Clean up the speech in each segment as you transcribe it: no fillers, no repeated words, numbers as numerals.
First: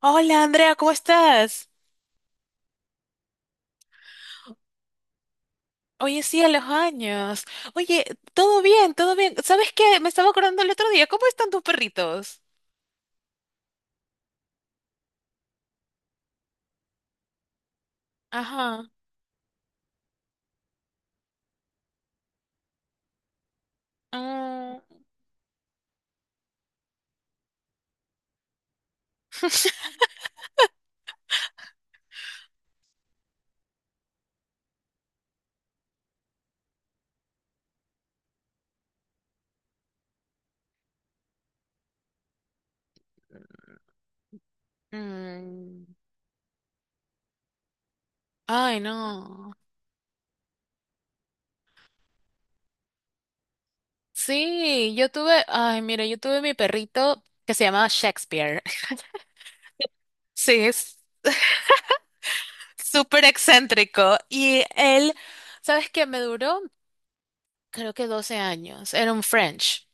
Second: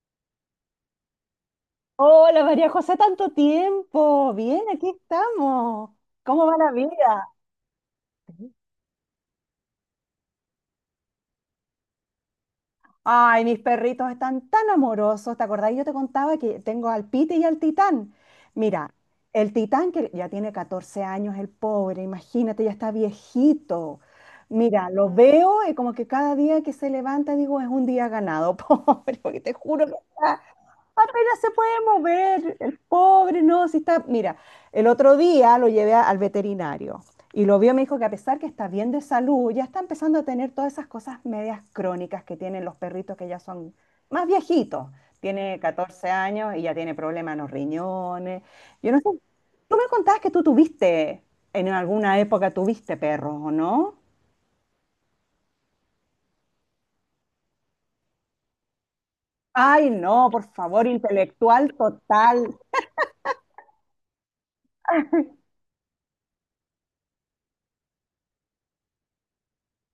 Hola Andrea, ¿cómo estás? Hola María José, tanto tiempo. Bien, aquí estamos. Oye, sí, ¿Cómo a va los la vida? años. Oye, todo bien, todo bien. ¿Sabes qué? Me estaba acordando el otro día. ¿Cómo están tus perritos? Ay, mis perritos están tan amorosos. ¿Te acordás? Yo te contaba que tengo al Pite y al Titán. Ajá. Mira, el Titán que ya tiene 14 años, el pobre, imagínate, ya está viejito. Mm, Mira, lo veo y como que cada día que se levanta digo, es un día ganado, pobre, porque te juro que está apenas se puede mover, el pobre, no, si está, mira, el otro día lo llevé al veterinario y lo vio, me dijo que a pesar que está bien de salud, ya está empezando a tener todas esas cosas medias crónicas que tienen los perritos que ya son más viejitos. Tiene mm. 14 años y ya tiene problemas en los riñones. Ay, Yo no sé, no. tú me contabas que tú tuviste, en alguna época tuviste perros, ¿o no? Sí, yo tuve, ay, mira, yo tuve mi perrito que se llamaba Shakespeare. Ay, no, por Sí, favor, es intelectual total. súper excéntrico. Y él, ¿sabes qué? Me duró, creo que 12 años. Era un French.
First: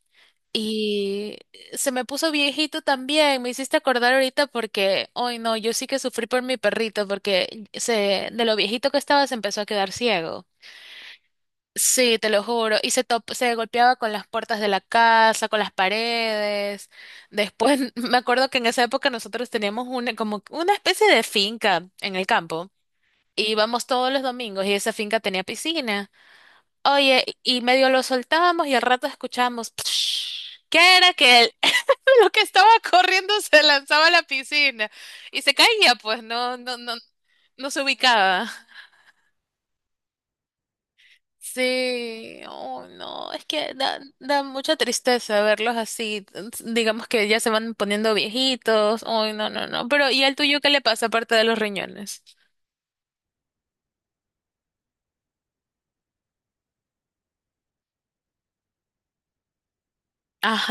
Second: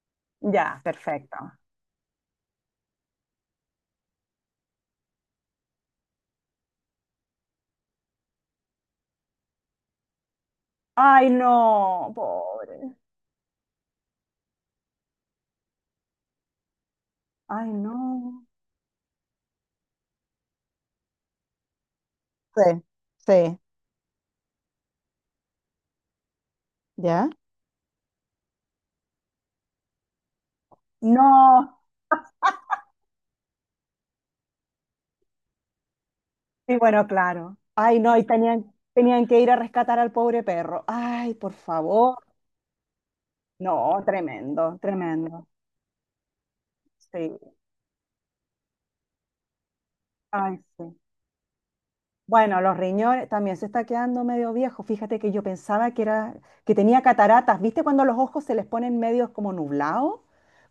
Ya, Y perfecto. se me puso viejito también, me hiciste acordar ahorita porque, hoy no, yo sí que sufrí por mi perrito porque se, de lo viejito que estaba se empezó a quedar ciego. Ay, no, Sí, te lo juro. Y pobre. se, top- se golpeaba con las puertas de la casa, con las paredes. Ay, Después, me no. acuerdo que en esa época nosotros teníamos una, como una especie de finca en el Sí, campo. Y sí, íbamos todos los domingos y esa finca tenía piscina. Oye, ¿ya? y medio lo soltábamos y al rato escuchábamos, ¿qué era que No. lo que estaba corriendo se lanzaba a la piscina y se caía, pues no, Sí, no, no, bueno, claro. no se Ay, no, y ubicaba. tenían, tenían que ir a rescatar al pobre perro. Ay, por favor. Sí, oh no, es que da, No, da mucha tremendo, tristeza tremendo. verlos así, digamos que ya se Sí, van poniendo viejitos, oh no, no, no, pero ¿y al ay, tuyo qué le sí. pasa aparte de los riñones? Bueno, los riñones también se está quedando medio viejo. Fíjate que yo pensaba que era, que tenía cataratas. ¿Viste cuando los ojos se les ponen medios como nublados?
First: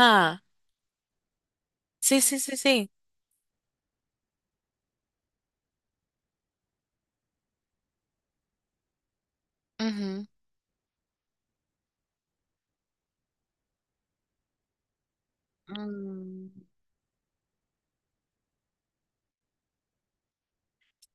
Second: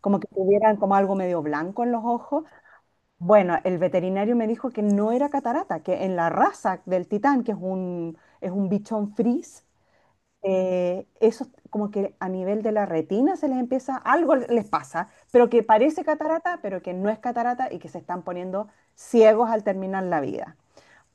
Como que tuvieran como algo medio blanco en los sí, sí, ojos. sí, sí. Bueno, el veterinario me dijo que no era catarata, que en la raza del titán, que es es un bichón fris, Ujú. Eso como que a nivel de la retina se les empieza, algo les pasa, pero que parece Mm, catarata, pero que no es catarata y que se están poniendo ciegos al terminar la vida.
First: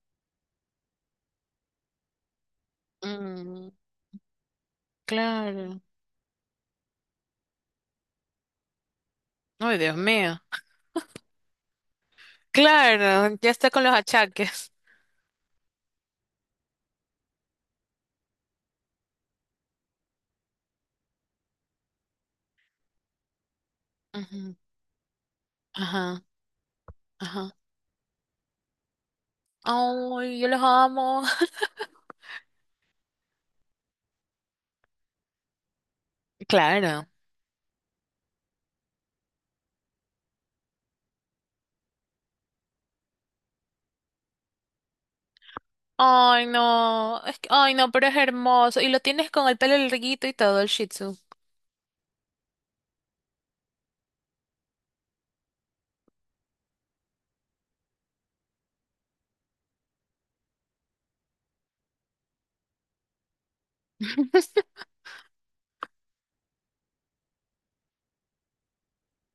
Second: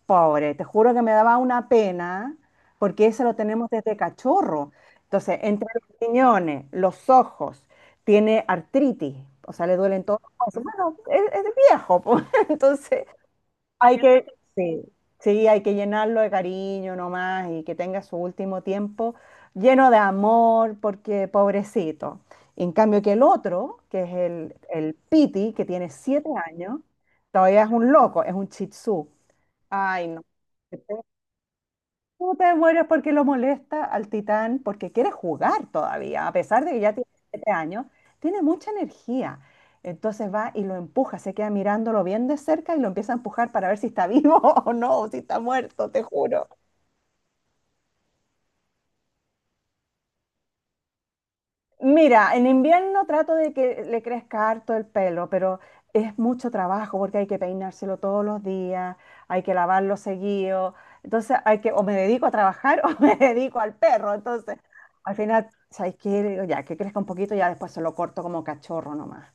Pobre, te juro que me daba una pena, porque eso lo tenemos mm, desde cachorro. Entonces, entre claro. los riñones, los ojos, tiene artritis, o sea, le Ay, Dios duelen todos los mío. huesos. Bueno, es viejo, pues, entonces Claro, ya está con los hay que, achaques. sí, sí, hay que llenarlo de cariño nomás y que tenga su último tiempo lleno de amor, porque pobrecito. En cambio que el otro, que es Ujú. El Piti, que tiene Ajá, 7 años, ajá. todavía es un loco, es un chitsú. Ay, no. Ay, yo los amo. Tú te mueres porque lo molesta al Titán, porque quiere jugar todavía, a pesar de que ya Claro. tiene 7 años, tiene mucha energía. Entonces va y lo empuja, se queda mirándolo bien de cerca y lo empieza a empujar para ver si está vivo o no, o si está muerto, te Ay, juro. no. Es que, ay, no, pero es hermoso. Y lo tienes con el pelo larguito y todo, el Shih Tzu. Mira, en invierno trato de que le crezca harto el pelo, pero es mucho trabajo porque hay que peinárselo todos los días, hay que lavarlo seguido. Entonces hay que, o me dedico a trabajar o me dedico al perro. Entonces, al final, ¿sabes qué? Le digo, ya, que crezca un poquito, ya después se lo corto como cachorro nomás.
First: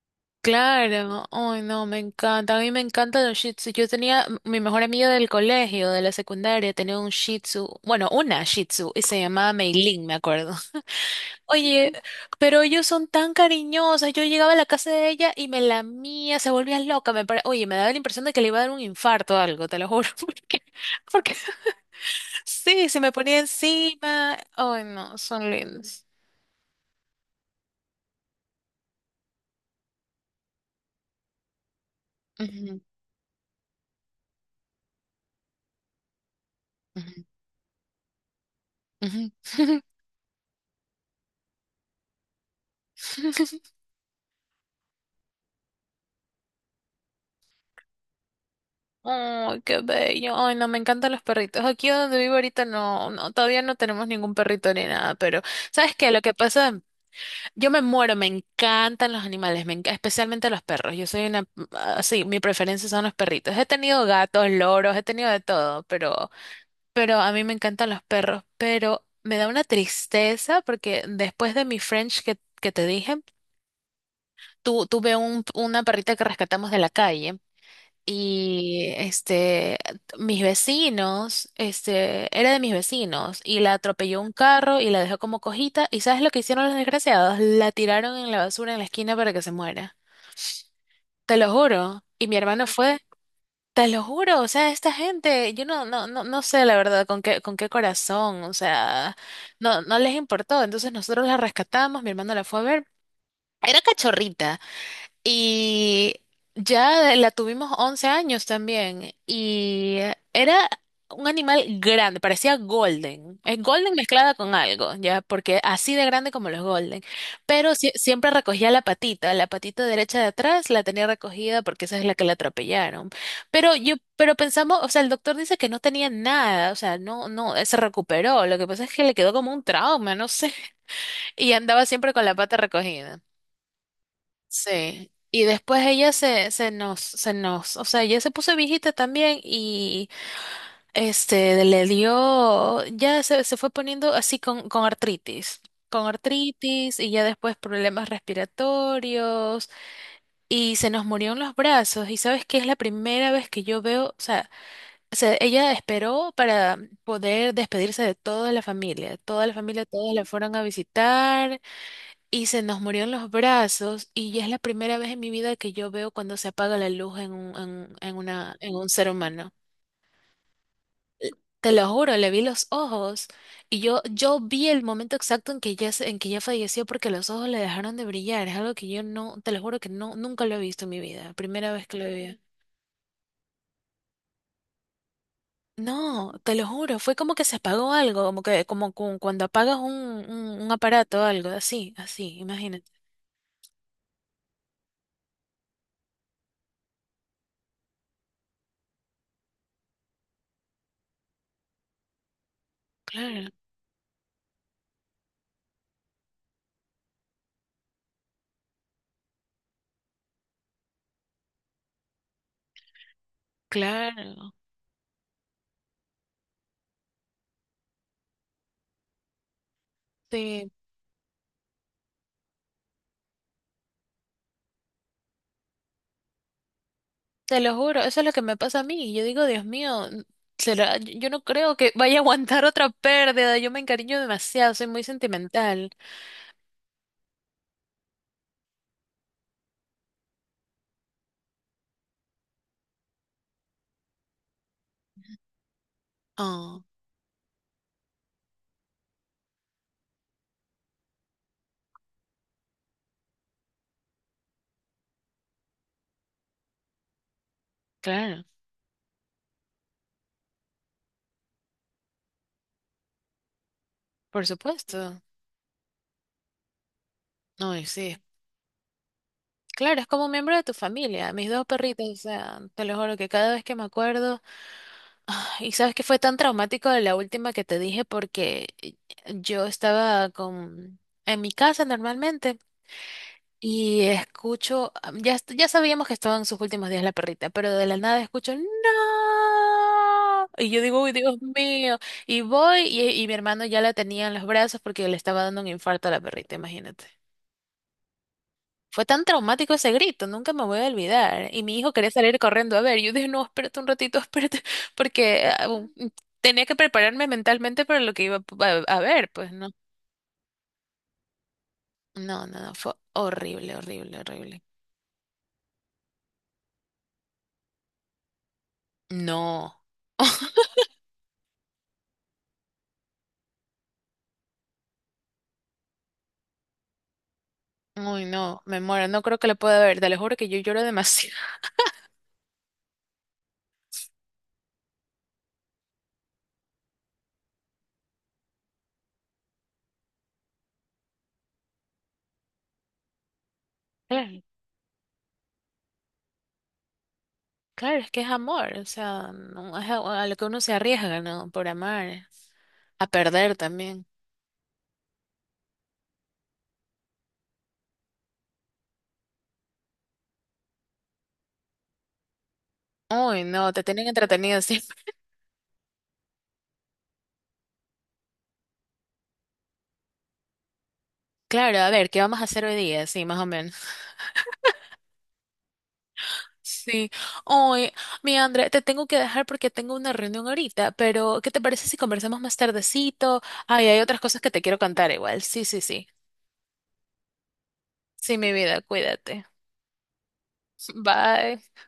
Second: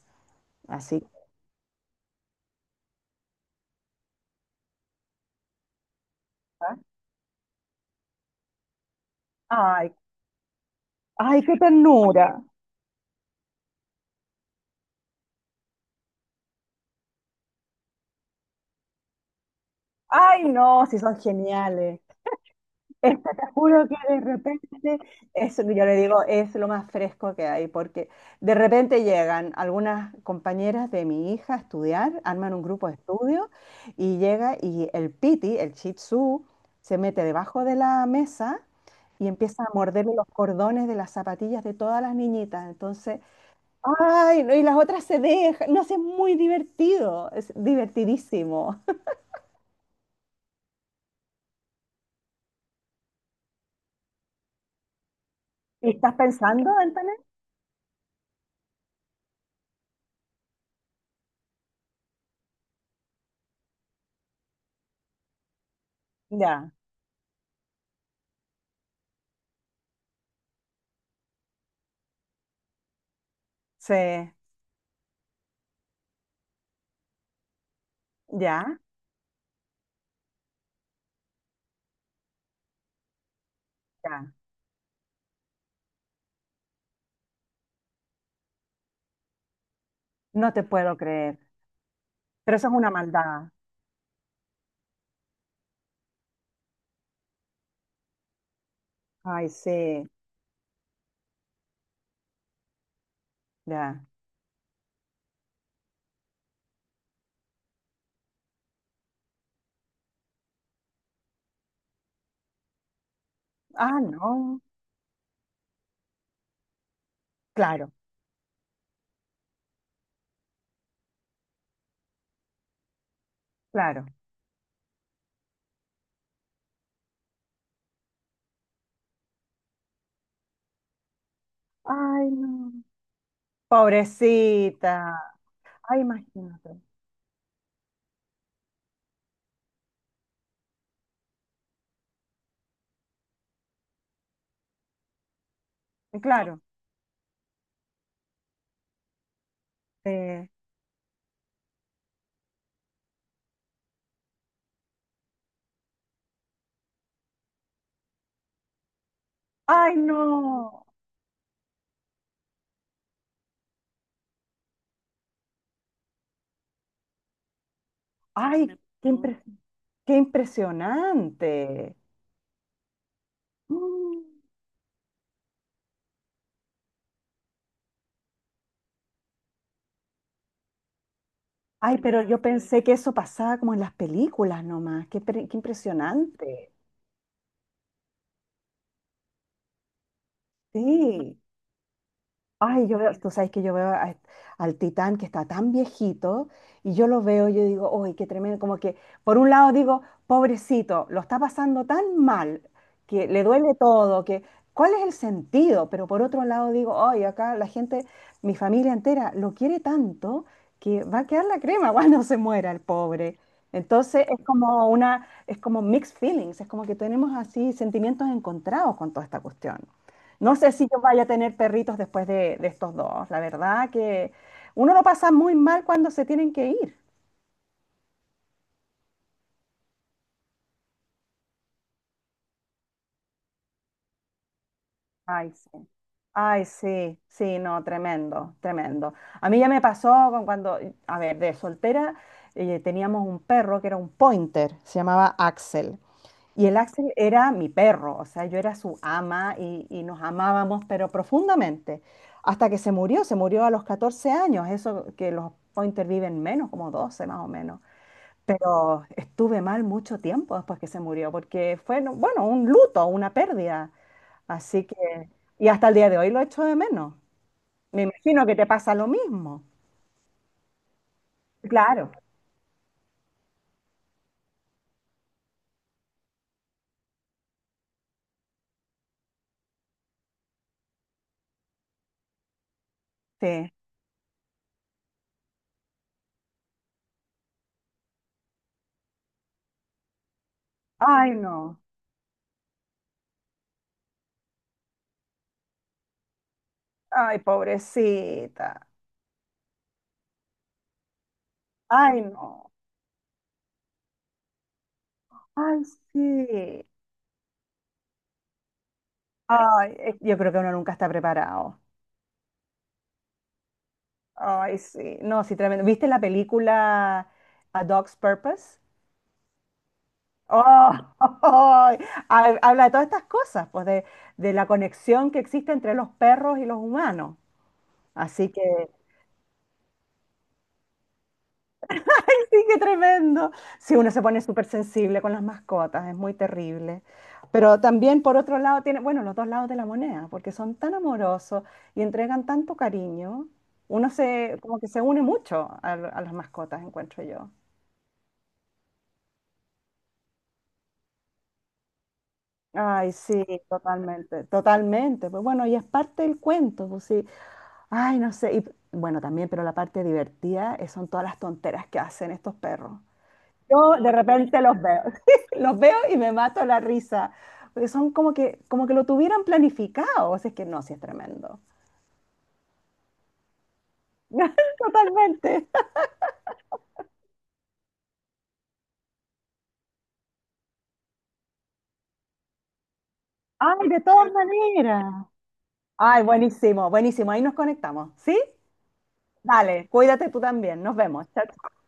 Así. Claro. Ay, no, me encanta. A mí me encantan los Shih Tzu. Yo tenía m- mi mejor amiga del colegio, de la secundaria, ¿Ah? tenía un Shih Tzu. Bueno, una Shih Tzu y se llamaba Ay, Meilin, me acuerdo. ay, qué Oye, ternura. pero ellos son tan cariñosos. Yo llegaba a la casa de ella y me lamía, se volvía loca. Me pare- Oye, me daba la impresión de que le iba a dar un infarto o algo, te lo juro. Ay, no, si son Porque geniales. sí, se me Es que ponía te juro que de encima. repente, Ay, no, son eso que yo le lindos. digo, es lo más fresco que hay, porque de repente llegan algunas compañeras de mi hija a estudiar, arman un Ujú, grupo de estudio y llega y el piti, el shih tzu, se mete ujú, debajo de la mesa y empieza a ujú. morderle los cordones de las zapatillas de todas las niñitas. Entonces, ay, no, y las otras se dejan, no sé, es muy divertido, es divertidísimo. Ay, qué bello. Ay, no, me encantan los perritos. Aquí donde vivo ahorita no, no, todavía no tenemos ningún perrito ni nada, pero ¿Y ¿sabes qué? estás Lo que pensando, pasa, Antonio? yo me muero, me encantan los animales, me enca- especialmente los perros. Yo soy una, así, mi preferencia son los perritos. He tenido gatos, loros, he tenido de todo, pero Ya, Pero a mí me encantan los perros, pero me da una tristeza porque después de mi French que te dije, sí, tu- tuve un, una perrita que rescatamos de la calle ya, y este, mis vecinos, este, era de mis vecinos y la atropelló un ya. carro y la dejó como cojita y ¿sabes lo que hicieron los desgraciados? La tiraron en la basura en la esquina para que se muera. No te puedo Te creer. lo juro. Y mi Pero hermano eso es una fue. maldad. Te lo juro, o sea, esta gente, yo no, no, no, no sé la verdad con qué corazón, o sea, Ay, no, no sí, les importó. Entonces nosotros la rescatamos, mi hermano la fue a ver. Era ya. cachorrita, y ya la tuvimos 11 años también. Y era un animal grande, parecía golden. Es golden Ah, mezclada con no. algo, ya, porque así de grande como los golden. Pero sie- Claro, siempre recogía la patita derecha de atrás la tenía recogida porque esa es la que la atropellaron. Pero yo, claro. pero pensamos, o sea, el doctor dice que no tenía nada, o sea, no, no, se recuperó. Lo que pasa es que le quedó como un trauma, no sé. Y andaba siempre con Ay, la pata no. recogida. Sí. Pobrecita. Y después Ay, ella se, se imagínate. nos, se nos, o sea, ella se puso viejita también y este le dio, ya se fue poniendo así con Claro. artritis y ya después problemas respiratorios eh, y se nos murió en los brazos. Y sabes que es la primera vez que yo veo, o sea, se- ella esperó para poder despedirse de toda la familia, Ay, todos la fueron a no. visitar. Y se nos murió en los brazos y ya es la primera vez en mi vida que yo veo cuando se apaga la luz en un, en una, Ay, en un qué, ser humano. qué Te lo impresionante. juro, le vi los ojos y yo, Mm. yo vi el momento exacto en que ya, se- en que ya falleció porque los ojos le dejaron de brillar. Es algo que yo no, te lo juro que no, nunca lo he visto en mi vida. Primera vez que Ay, lo pero vi. yo pensé que eso pasaba como en las películas nomás. Qué, qué No, te lo impresionante. juro, fue como que se apagó algo, como que, como cu- cuando apagas un aparato o Sí. algo, así, así, imagínate. Ay, yo veo, tú sabes que yo veo al Titán que está tan viejito y yo lo veo, y yo digo, ¡ay, qué tremendo! Como que, por un lado digo, pobrecito, lo está pasando tan mal, que le Claro, duele todo, que, ¿cuál es el sentido? Pero por otro lado digo, ¡ay, acá la gente, mi familia entera, lo quiere tanto que va a quedar la crema cuando se muera el pobre! Entonces es claro. como una, es como mixed feelings, es como que tenemos así sentimientos encontrados con toda esta cuestión. No Sí. sé si yo vaya a tener perritos después de estos dos. La verdad que uno lo pasa muy mal cuando se tienen que ir. Te lo juro, eso es lo que me pasa a mí. Yo digo, Dios mío, n- será- yo no creo que vaya a aguantar otra pérdida. Yo me encariño demasiado, soy muy Ay, sí. sentimental. Ay, sí, sí, no, tremendo, tremendo. A mí ya me pasó con cuando, a ver, de soltera teníamos un perro que era un pointer, se llamaba Axel. Y el Oh, Axel era mi perro, o sea, yo era su ama y nos amábamos, pero profundamente. Hasta que se murió a los 14 años, eso que los pointer viven menos, como 12 más o menos. claro, Pero estuve mal mucho tiempo después que se murió, porque fue, bueno, un luto, una pérdida. por Así que, supuesto. y hasta el día de hoy lo echo de menos. No, y Me sí. imagino que te pasa lo mismo. Claro, es como un miembro de tu familia, mis dos perritos, Claro. o sea, te lo juro que cada vez que me acuerdo, ah, y sabes que fue tan traumático de la última que te dije porque yo estaba con en mi casa normalmente. Sí. Y escucho, ah, ya, est- ya sabíamos que estaba en sus últimos días la perrita, pero de la nada escucho, ¡No! Y yo digo, ¡Uy, Ay, Dios no. mío! Y voy y mi hermano ya la tenía en los brazos porque le estaba dando un infarto a la perrita, imagínate. Ay, pobrecita. Fue tan traumático ese grito, nunca me voy a olvidar. Y mi hijo quería Ay, salir no. corriendo a ver. Yo dije, no, espérate un ratito, espérate, porque Ay, tenía que sí. prepararme mentalmente para lo que iba a, a ver, pues no. Ay, yo creo que uno nunca está preparado. No, no, no, fue horrible, horrible, horrible. Ay, sí. No, sí, tremendo. ¿Viste la película A Dog's Purpose? No. Oh, Habla de todas estas cosas, pues de la conexión que existe entre los perros y los humanos. Uy, Así que, no, me muero, no creo que le pueda ver, te lo juro que yo lloro demasiado. sí, qué tremendo. Si uno se pone súper sensible con las mascotas, es muy terrible. Pero también, por otro lado, tiene, bueno, los dos lados de la moneda, porque son tan amorosos y entregan tanto cariño. Uno Claro, se, como que se une mucho a las mascotas, encuentro yo. claro, es que es amor, o sea, no, es a lo que uno se arriesga, ¿no? Por amar, a Ay, sí, perder también. totalmente, totalmente. Pues bueno, y es parte del cuento, pues sí. Ay, no sé. Y, bueno, también, pero la parte divertida son todas las tonteras que hacen estos perros. Uy, no, te Yo tienen de entretenido repente los siempre. veo, los veo y me mato la risa, porque son como que lo tuvieran planificado, o sea, es que no, sí es tremendo. Claro, a ver, ¿qué vamos a hacer hoy día? Sí, más o menos. Totalmente. Sí. Uy, mi André, te tengo que dejar porque tengo una reunión ahorita, pero ¿qué te parece si conversamos más tardecito? Ay, Ay, hay de otras todas cosas que te quiero maneras. contar igual. Sí, sí, sí. Ay, buenísimo, buenísimo, ahí nos conectamos, ¿sí? Sí, mi vida, cuídate. Dale, cuídate tú también, nos vemos. Chao, Bye.